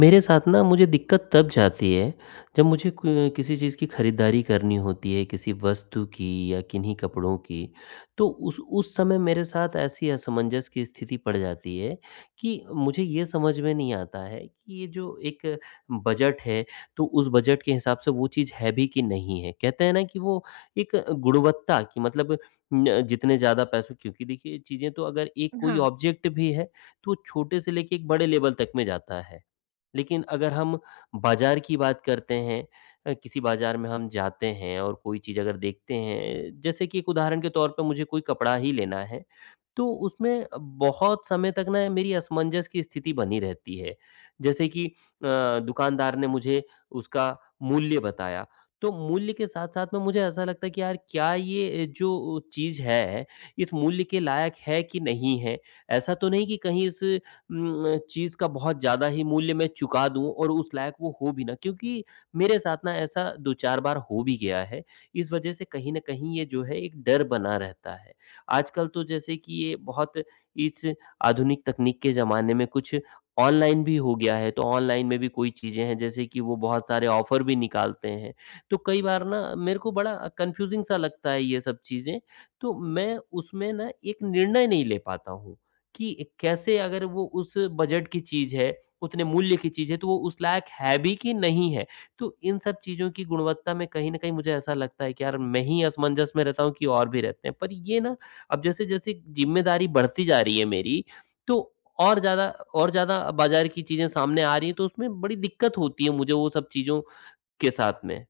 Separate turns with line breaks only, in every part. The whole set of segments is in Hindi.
मेरे साथ ना मुझे दिक्कत तब जाती है जब मुझे किसी चीज़ की खरीदारी करनी होती है, किसी वस्तु की या किन्हीं कपड़ों की। तो उस समय मेरे साथ ऐसी असमंजस की स्थिति पड़ जाती है कि मुझे ये समझ में नहीं आता है कि ये जो एक बजट है, तो उस बजट के हिसाब से वो चीज़ है भी कि नहीं है। कहते हैं ना कि वो एक गुणवत्ता की मतलब जितने ज़्यादा पैसों, क्योंकि देखिए चीज़ें तो अगर एक कोई
हाँ,
ऑब्जेक्ट भी है तो छोटे से लेके एक बड़े लेवल तक में जाता है। लेकिन अगर हम बाज़ार की बात करते हैं, किसी बाज़ार में हम जाते हैं और कोई चीज़ अगर देखते हैं, जैसे कि एक उदाहरण के तौर पे मुझे कोई कपड़ा ही लेना है, तो उसमें बहुत समय तक ना मेरी असमंजस की स्थिति बनी रहती है। जैसे कि दुकानदार ने मुझे उसका मूल्य बताया, तो मूल्य के साथ-साथ में मुझे ऐसा लगता है कि यार क्या ये जो चीज़ है, इस मूल्य के लायक है कि नहीं है? ऐसा तो नहीं कि कहीं इस चीज़ का बहुत ज़्यादा ही मूल्य मैं चुका दूँ और उस लायक वो हो भी ना, क्योंकि मेरे साथ ना ऐसा दो-चार बार हो भी गया है। इस वजह से कहीं न कहीं ये जो है एक डर बना रहता है। आजकल तो जैसे कि ये बहुत इस आधुनिक तकनीक के ज़माने में कुछ ऑनलाइन भी हो गया है, तो ऑनलाइन में भी कोई चीज़ें हैं, जैसे कि वो बहुत सारे ऑफ़र भी निकालते हैं। तो कई बार ना मेरे को बड़ा कन्फ्यूज़िंग सा लगता है ये सब चीज़ें, तो मैं उसमें ना एक निर्णय नहीं ले पाता हूँ कि कैसे, अगर वो उस बजट की चीज़ है, उतने मूल्य की चीज़ है, तो वो उस लायक है भी कि नहीं है। तो इन सब चीज़ों की गुणवत्ता में कहीं न कहीं मुझे ऐसा लगता है कि यार मैं ही असमंजस में रहता हूँ कि और भी रहते हैं। पर ये ना, अब जैसे-जैसे ज़िम्मेदारी बढ़ती जा रही है मेरी, तो और ज़्यादा और ज़्यादा बाज़ार की चीज़ें सामने आ रही हैं, तो उसमें बड़ी दिक्कत होती है मुझे वो सब चीज़ों के साथ में,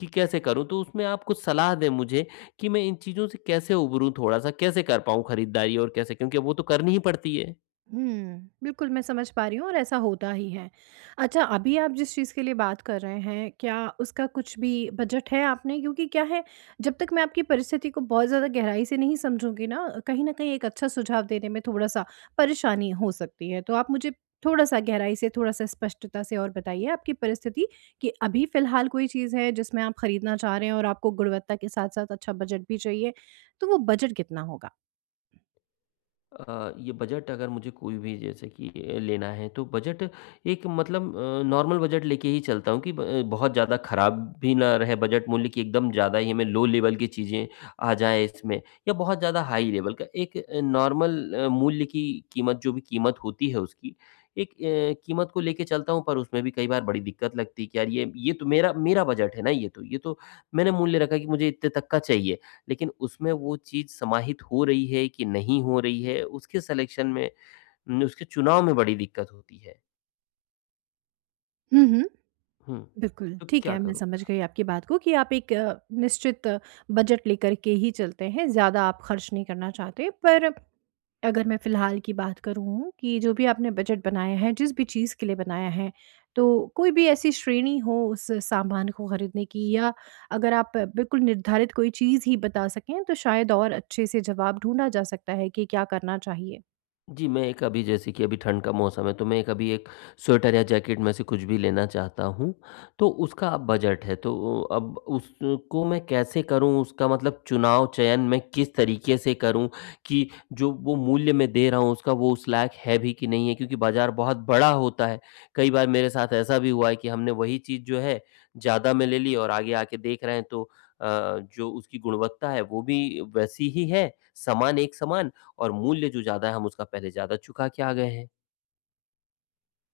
कि कैसे करूँ? तो उसमें आप कुछ सलाह दें मुझे कि मैं इन चीज़ों से कैसे उभरूँ थोड़ा-सा? कैसे कर पाऊँ खरीदारी और कैसे, क्योंकि वो तो करनी ही पड़ती है।
हुँ, बिल्कुल मैं समझ पा रही हूँ और ऐसा होता ही है। अच्छा, अभी आप जिस चीज़ के लिए बात कर रहे हैं, क्या उसका कुछ भी बजट है आपने? क्योंकि क्या है, जब तक मैं आपकी परिस्थिति को बहुत ज़्यादा गहराई से नहीं समझूँगी ना, कहीं न कहीं एक अच्छा सुझाव देने में थोड़ा-सा परेशानी हो सकती है। तो आप मुझे थोड़ा-सा गहराई से, थोड़ा-सा स्पष्टता से और बताइए आपकी परिस्थिति, कि अभी फ़िलहाल कोई चीज़ है जिसमें आप खरीदना चाह रहे हैं और आपको गुणवत्ता के साथ-साथ अच्छा बजट भी चाहिए? तो वो बजट कितना होगा?
ये बजट, अगर मुझे कोई भी जैसे कि लेना है तो बजट एक मतलब नॉर्मल बजट लेके ही चलता हूँ कि बहुत ज़्यादा ख़राब भी ना रहे बजट, मूल्य की एकदम ज़्यादा ही हमें लो लेवल की चीज़ें आ जाए इसमें, या बहुत ज़्यादा हाई लेवल का एक नॉर्मल मूल्य की कीमत, जो भी कीमत होती है उसकी एक कीमत को लेके चलता हूँ। पर उसमें भी कई बार बड़ी दिक्कत लगती है कि यार ये तो मेरा मेरा बजट है ना, ये तो मैंने मूल्य रखा कि मुझे इतने तक का चाहिए, लेकिन उसमें वो चीज़ समाहित हो रही है कि नहीं हो रही है, उसके सेलेक्शन में न उसके चुनाव में बड़ी दिक्कत होती है।
हुँ, हुँ।
हुँ,
बिल्कुल,
तो
ठीक
क्या
है, मैं
करूँ?
समझ गई आपकी बात को, कि आप एक निश्चित बजट लेकर के ही चलते हैं, ज़्यादा आप खर्च नहीं करना चाहते। पर अगर मैं फ़िलहाल की बात करूँ कि जो भी आपने बजट बनाया है, जिस भी चीज़ के लिए बनाया है, तो कोई भी ऐसी श्रेणी हो उस सामान को खरीदने की, या अगर आप बिल्कुल निर्धारित कोई चीज़ ही बता सकें, तो शायद और अच्छे से जवाब ढूँढा जा सकता है कि क्या करना चाहिए?
जी, मैं एक अभी जैसे कि अभी ठंड का मौसम है, तो मैं एक अभी एक स्वेटर या जैकेट में से कुछ भी लेना चाहता हूँ, तो उसका अब बजट है, तो अब उसको मैं कैसे करूँ? उसका मतलब चुनाव, चयन मैं किस तरीके से करूँ कि जो वो मूल्य मैं दे रहा हूँ उसका वो उस लायक है भी कि नहीं है? क्योंकि बाज़ार बहुत बड़ा होता है। कई बार मेरे साथ ऐसा भी हुआ है कि हमने वही चीज़ जो है, ज़्यादा में ले ली और आगे आके देख रहे हैं, तो अ, जो उसकी गुणवत्ता है वो भी वैसी ही है, समान एक समान, और मूल्य जो ज़्यादा है हम उसका पहले ज़्यादा चुका के आ गए हैं,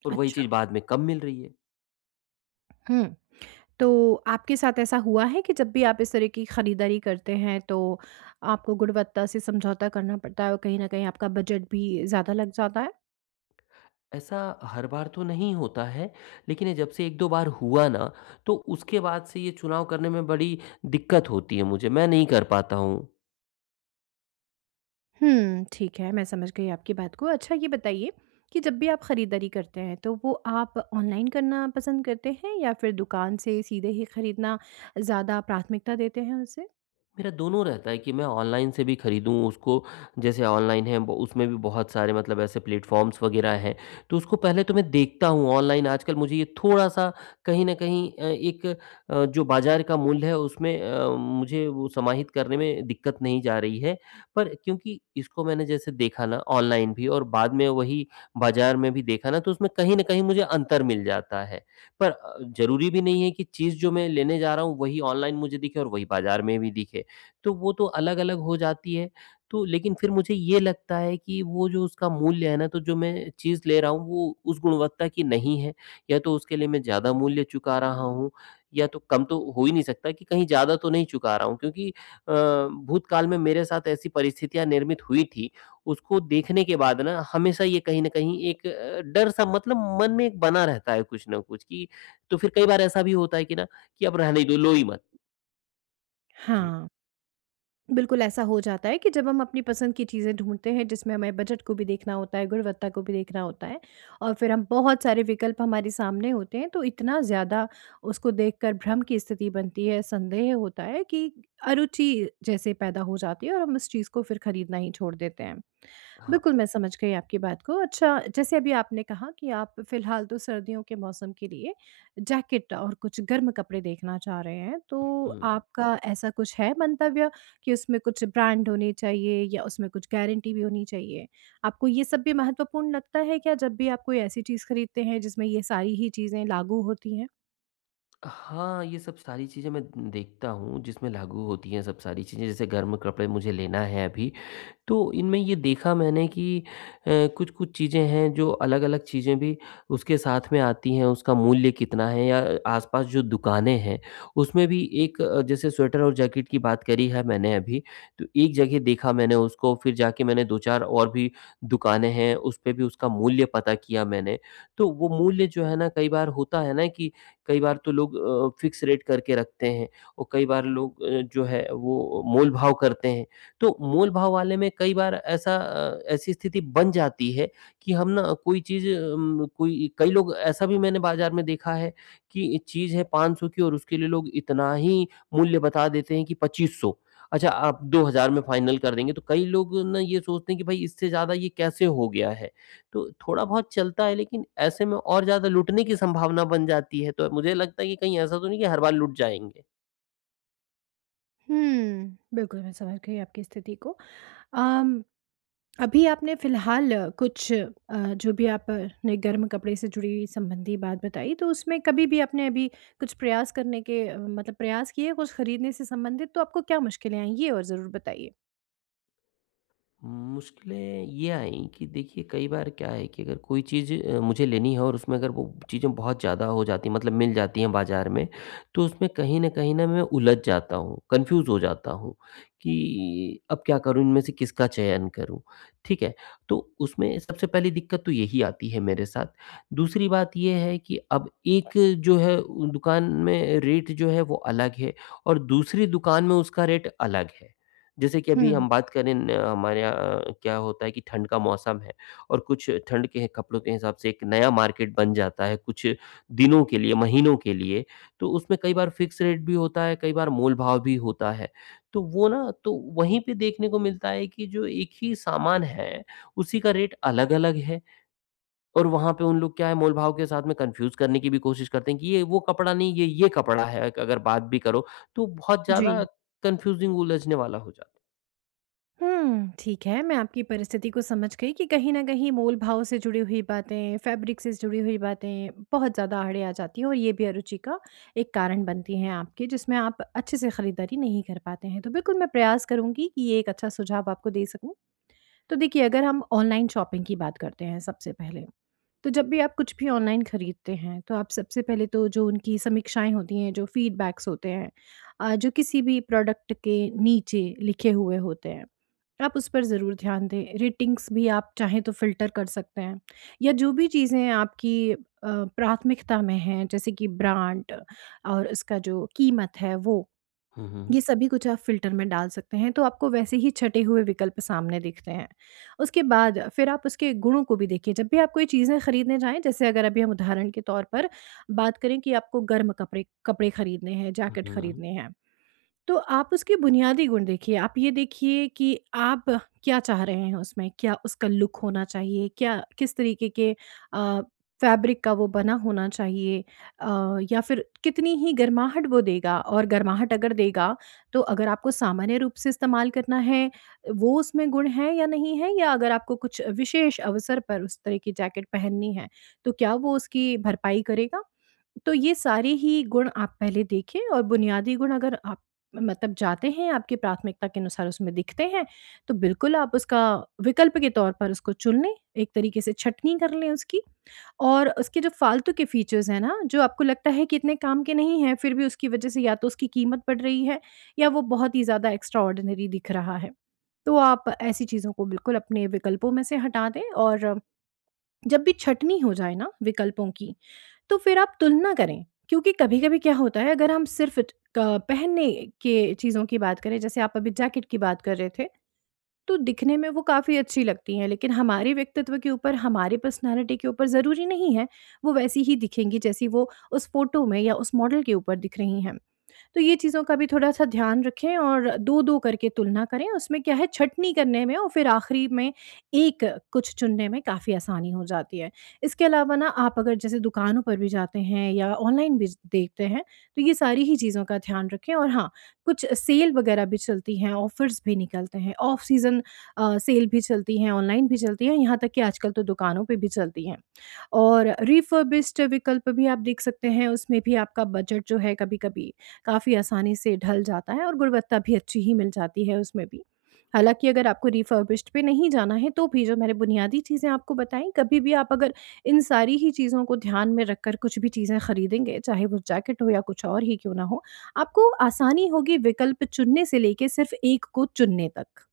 और वही चीज़
अच्छा।
बाद में कम मिल रही है।
हुँ। तो आपके साथ ऐसा हुआ है कि जब भी आप इस तरह की खरीदारी करते हैं, तो आपको गुणवत्ता से समझौता करना पड़ता है और कहीं ना कहीं आपका बजट भी ज़्यादा लग जाता है।
ऐसा हर बार तो नहीं होता है, लेकिन ये जब से एक-दो बार हुआ ना, तो उसके बाद से ये चुनाव करने में बड़ी दिक्कत होती है मुझे, मैं नहीं कर पाता हूँ।
हम्म, ठीक है, मैं समझ गई आपकी बात को। अच्छा, ये बताइए कि जब भी आप खरीदारी करते हैं, तो वो आप ऑनलाइन करना पसंद करते हैं, या फिर दुकान से सीधे ही खरीदना ज़्यादा प्राथमिकता देते हैं उसे?
मेरा दोनों रहता है कि मैं ऑनलाइन से भी खरीदूँ उसको, जैसे ऑनलाइन है, ब उसमें भी बहुत सारे मतलब ऐसे प्लेटफ़ॉर्म्स वग़ैरह हैं, तो उसको पहले तो मैं देखता हूँ ऑनलाइन। आजकल मुझे ये थोड़ा-सा कहीं न कहीं एक, जो बाज़ार का मूल्य है उसमें मुझे वो समाहित करने में दिक्कत नहीं जा रही है। पर क्योंकि इसको मैंने जैसे देखा ना ऑनलाइन भी और बाद में वही बाज़ार में भी देखा ना, तो उसमें कहीं न कहीं मुझे अंतर मिल जाता है। पर ज़रूरी भी नहीं है कि चीज़ जो मैं लेने जा रहा हूँ वही ऑनलाइन मुझे दिखे और वही बाज़ार में भी दिखे। तो वो तो अलग-अलग हो जाती है। तो लेकिन फिर मुझे ये लगता है कि वो जो उसका मूल्य है ना, तो जो मैं चीज़ ले रहा हूँ वो उस गुणवत्ता की नहीं है। या तो उसके लिए मैं ज़्यादा मूल्य चुका रहा हूँ, या तो कम तो हो ही नहीं सकता कि कहीं ज़्यादा तो नहीं चुका रहा हूँ, क्योंकि अ, भूतकाल में मेरे साथ ऐसी परिस्थितियाँ निर्मित हुई थी। उसको देखने के बाद ना हमेशा ये कहीं न कहीं एक डर सा, मतलब मन में एक बना रहता है, कुछ ना कुछ कि, तो फिर कई बार ऐसा भी होता है कि ना, कि अब रहने ही दो, लो ही मत। जी,
हाँ, बिल्कुल ऐसा हो जाता है कि जब हम अपनी पसंद की चीज़ें ढूँढते हैं, जिसमें हमें बजट को भी देखना होता है, गुणवत्ता को भी देखना होता है, और फिर हम बहुत सारे विकल्प हमारे सामने होते हैं, तो इतना ज़्यादा उसको देखकर भ्रम की स्थिति बनती है, संदेह होता है कि अरुचि जैसे पैदा हो जाती है, और हम उस चीज़ को फिर खरीदना ही छोड़ देते हैं।
हाँ।
बिल्कुल, मैं समझ गई आपकी बात को। अच्छा, जैसे अभी आपने कहा कि आप फ़िलहाल तो सर्दियों के मौसम के लिए जैकेट और कुछ गर्म कपड़े देखना चाह रहे हैं। तो
हुँ।
आपका ऐसा कुछ है मंतव्य कि उसमें कुछ ब्रांड होने चाहिए, या उसमें कुछ गारंटी भी होनी चाहिए? आपको ये सब भी महत्वपूर्ण लगता है क्या, जब भी आप कोई ऐसी चीज़ खरीदते हैं जिसमें ये सारी ही चीज़ें लागू होती हैं?
हाँ, ये सब सारी चीज़ें मैं देखता हूँ जिसमें लागू होती हैं सब सारी चीज़ें। जैसे गर्म कपड़े मुझे लेना है अभी, तो इनमें ये देखा मैंने कि अ, कुछ-कुछ चीज़ें हैं जो अलग-अलग चीज़ें भी उसके साथ में आती हैं, उसका मूल्य कितना है, या आस-पास जो दुकानें हैं, उसमें भी एक, जैसे स्वेटर और जैकेट की बात करी है मैंने अभी, तो एक जगह देखा मैंने उसको, फिर जाके मैंने दो-चार और भी दुकानें हैं, उस पे भी उसका मूल्य पता किया मैंने। तो वो मूल्य जो है ना, कई बार होता है ना कि कई बार तो लोग फिक्स रेट करके रखते हैं और कई बार लोग जो है वो मोल-भाव करते हैं। तो मोल भाव वाले में कई बार ऐसा ऐसी स्थिति बन जाती है कि हम ना कोई चीज़ कोई, कई लोग ऐसा भी मैंने बाज़ार में देखा है कि चीज़ है 500 की और उसके लिए लोग इतना ही मूल्य बता देते हैं कि 2500, अच्छा आप 2000 में फाइनल कर देंगे, तो कई लोग ना ये सोचते हैं कि भाई इससे ज़्यादा ये कैसे हो गया है? तो थोड़ा-बहुत चलता है, लेकिन ऐसे में और ज़्यादा लूटने की संभावना बन जाती है, तो मुझे लगता है कि कहीं ऐसा तो नहीं कि हर बार लूट जाएँगे?
हुँ, बिल्कुल मैं समझ गई आपकी स्थिति को। अम अभी आपने फ़िलहाल जो भी आप ने गर्म कपड़े से जुड़ी संबंधी बात बताई, तो उसमें कभी भी आपने अभी कुछ प्रयास करने के, मतलब प्रयास किए कुछ खरीदने से संबंधित, तो आपको क्या मुश्किलें आई ये, और ज़रूर बताइए?
मुश्किलें ये आईं कि देखिए कई बार क्या है कि अगर कोई चीज़ मुझे लेनी है और उसमें अगर वो चीज़ें बहुत ज़्यादा हो जाती हैं, मतलब मिल जाती हैं बाज़ार में, तो उसमें कहीं न कहीं ना मैं उलझ जाता हूँ, कन्फ्यूज़ हो जाता हूँ कि अब क्या करूँ, इनमें से किसका चयन करूँ? ठीक है? तो उसमें सबसे पहली दिक्कत तो यही आती है मेरे साथ। दूसरी बात ये है कि अब एक जो है दुकान में रेट जो है वो अलग है, और दूसरी दुकान में उसका रेट अलग है। जैसे कि अभी
हुँ।
हम बात करें न, हमारे यहाँ क्या होता है कि ठंड का मौसम है और कुछ ठंड के कपड़ों के हिसाब से एक नया मार्केट बन जाता है कुछ दिनों के लिए, महीनों के लिए। तो उसमें कई बार फिक्स रेट भी होता है, कई बार मोल-भाव भी होता है। तो वो ना तो वहीं पे देखने को मिलता है कि जो एक ही सामान है, उसी का रेट अलग-अलग है, और वहाँ पे उन लोग क्या है मोल-भाव के साथ में कन्फ्यूज़ करने की भी कोशिश करते हैं कि ये वो कपड़ा नहीं, ये कपड़ा है। अगर बात भी करो तो बहुत
जी।
ज़्यादा कन्फ्यूज़िंग, उलझने वाला हो जाता है।
हुँ, ठीक है, मैं आपकी परिस्थिति को समझ गई कि कहीं न कहीं मोल-भाव से जुड़ी हुई बातें, फ़ैब्रिक से जुड़ी हुई बातें बहुत ज़्यादा आड़े आ जाती हैं, और ये भी अरुचि का एक कारण बनती हैं आपके, जिसमें आप अच्छे से खरीदारी नहीं कर पाते हैं। तो बिल्कुल, मैं प्रयास करूँगी कि ये एक अच्छा सुझाव आपको दे सकूँ। तो देखिए, अगर हम ऑनलाइन शॉपिंग की बात करते हैं सबसे पहले, तो जब भी आप कुछ भी ऑनलाइन खरीदते हैं, तो आप सबसे पहले तो जो उनकी समीक्षाएँ होती हैं, जो फीडबैक्स होते हैं, जो किसी भी प्रोडक्ट के नीचे लिखे हुए होते हैं, आप उस पर ज़रूर ध्यान दें। रेटिंग्स भी आप चाहें तो फ़िल्टर कर सकते हैं, या जो भी चीज़ें आपकी प्राथमिकता में हैं, जैसे कि ब्रांड और उसका जो कीमत है, वो।
हुँ, हुँ।
ये सभी कुछ आप फ़िल्टर में डाल सकते हैं, तो आपको वैसे ही छँटे हुए विकल्प सामने दिखते हैं। उसके बाद फिर आप उसके गुणों को भी देखिए। जब भी आप कोई चीज़ें खरीदने जाएँ, जैसे अगर अभी हम उदाहरण के तौर पर बात करें कि आपको गर्म कपड़े कपड़े खरीदने हैं, जैकेट
हुँ,
खरीदने हैं। तो आप उसके बुनियादी गुण देखिए, आप ये देखिए कि आप क्या चाह रहे हैं उसमें? क्या उसका लुक होना चाहिए? क्या किस तरीके के अ, फैब्रिक का वो बना होना चाहिए? या फिर कितनी ही गर्माहट वो देगा, और गर्माहट अगर देगा, तो अगर आपको सामान्य रूप से इस्तेमाल करना है, वो उसमें गुण है या नहीं है? या अगर आपको कुछ विशेष अवसर पर उस तरह की जैकेट पहननी है, तो क्या वो उसकी भरपाई करेगा? तो ये सारे ही गुण आप पहले देखें, और बुनियादी गुण अगर मतलब जाते हैं, आपकी प्राथमिकता के अनुसार उसमें दिखते हैं, तो बिल्कुल आप उसका विकल्प के तौर पर उसको चुन लें, एक तरीके से छँटनी कर लें उसकी। और उसके जो फ़ालतू के फ़ीचर्स हैं ना, जो आपको लगता है कि इतने काम के नहीं हैं, फिर भी उसकी वज़ह से या तो उसकी कीमत बढ़ रही है, या वो बहुत ही ज़्यादा एक्स्ट्राऑर्डिनरी दिख रहा है, तो आप ऐसी चीज़ों को बिल्कुल अपने विकल्पों में से हटा दें। और जब भी छँटनी हो जाए ना विकल्पों की, तो फिर आप तुलना करें, क्योंकि कभी-कभी क्या होता है, अगर हम सिर्फ़ ट क पहनने के चीज़ों की बात करें, जैसे आप अभी जैकेट की बात कर रहे थे, तो दिखने में वो काफ़ी अच्छी लगती हैं, लेकिन हमारे व्यक्तित्व के ऊपर, हमारी पर्सनैलिटी के ऊपर ज़रूरी नहीं है, वो वैसी ही दिखेंगी जैसी वो उस फ़ोटो में या उस मॉडल के ऊपर दिख रही हैं। तो ये चीज़ों का भी थोड़ा-सा ध्यान रखें, और 2-2 करके तुलना करें, उसमें क्या है छँटनी करने में, और फिर आखिरी में एक कुछ चुनने में काफ़ी आसानी हो जाती है। इसके अलावा ना, आप अगर जैसे दुकानों पर भी जाते हैं या ऑनलाइन भी देखते हैं, तो ये सारी ही चीज़ों का ध्यान रखें। और हाँ, कुछ सेल वगैरह भी चलती हैं, ऑफ़र्स भी निकलते हैं, ऑफ सीज़न सेल भी चलती हैं, ऑनलाइन भी चलती हैं, यहाँ तक कि आजकल तो दुकानों पे भी चलती हैं। और रिफर्बिश्ड विकल्प भी आप देख सकते हैं, उसमें भी आपका बजट जो है कभी-कभी काफ़ी आसानी से ढल जाता है, और गुणवत्ता भी अच्छी ही मिल जाती है उसमें भी। हालाँकि अगर आपको रिफर्बिश्ड पे नहीं जाना है, तो भी जो मैंने बुनियादी चीज़ें आपको बताई, कभी भी आप अगर इन सारी ही चीज़ों को ध्यान में रखकर कुछ भी चीज़ें खरीदेंगे, चाहे वो जैकेट हो या कुछ और ही क्यों ना हो, आपको आसानी होगी विकल्प चुनने से लेके सिर्फ़ एक को चुनने तक।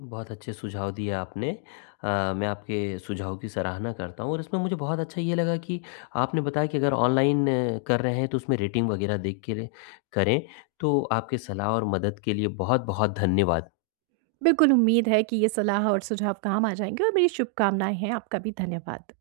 बहुत अच्छे सुझाव दिए आपने। मैं आपके सुझाव की सराहना करता हूँ और इसमें मुझे बहुत अच्छा ये लगा कि आपने बताया कि अगर ऑनलाइन कर रहे हैं तो उसमें रेटिंग वग़ैरह देख के करें। तो आपके सलाह और मदद के लिए बहुत-बहुत धन्यवाद।
बिल्कुल, उम्मीद है कि ये सलाह और सुझाव काम आ जाएँगे, और मेरी शुभकामनाएँ हैं। आपका भी धन्यवाद।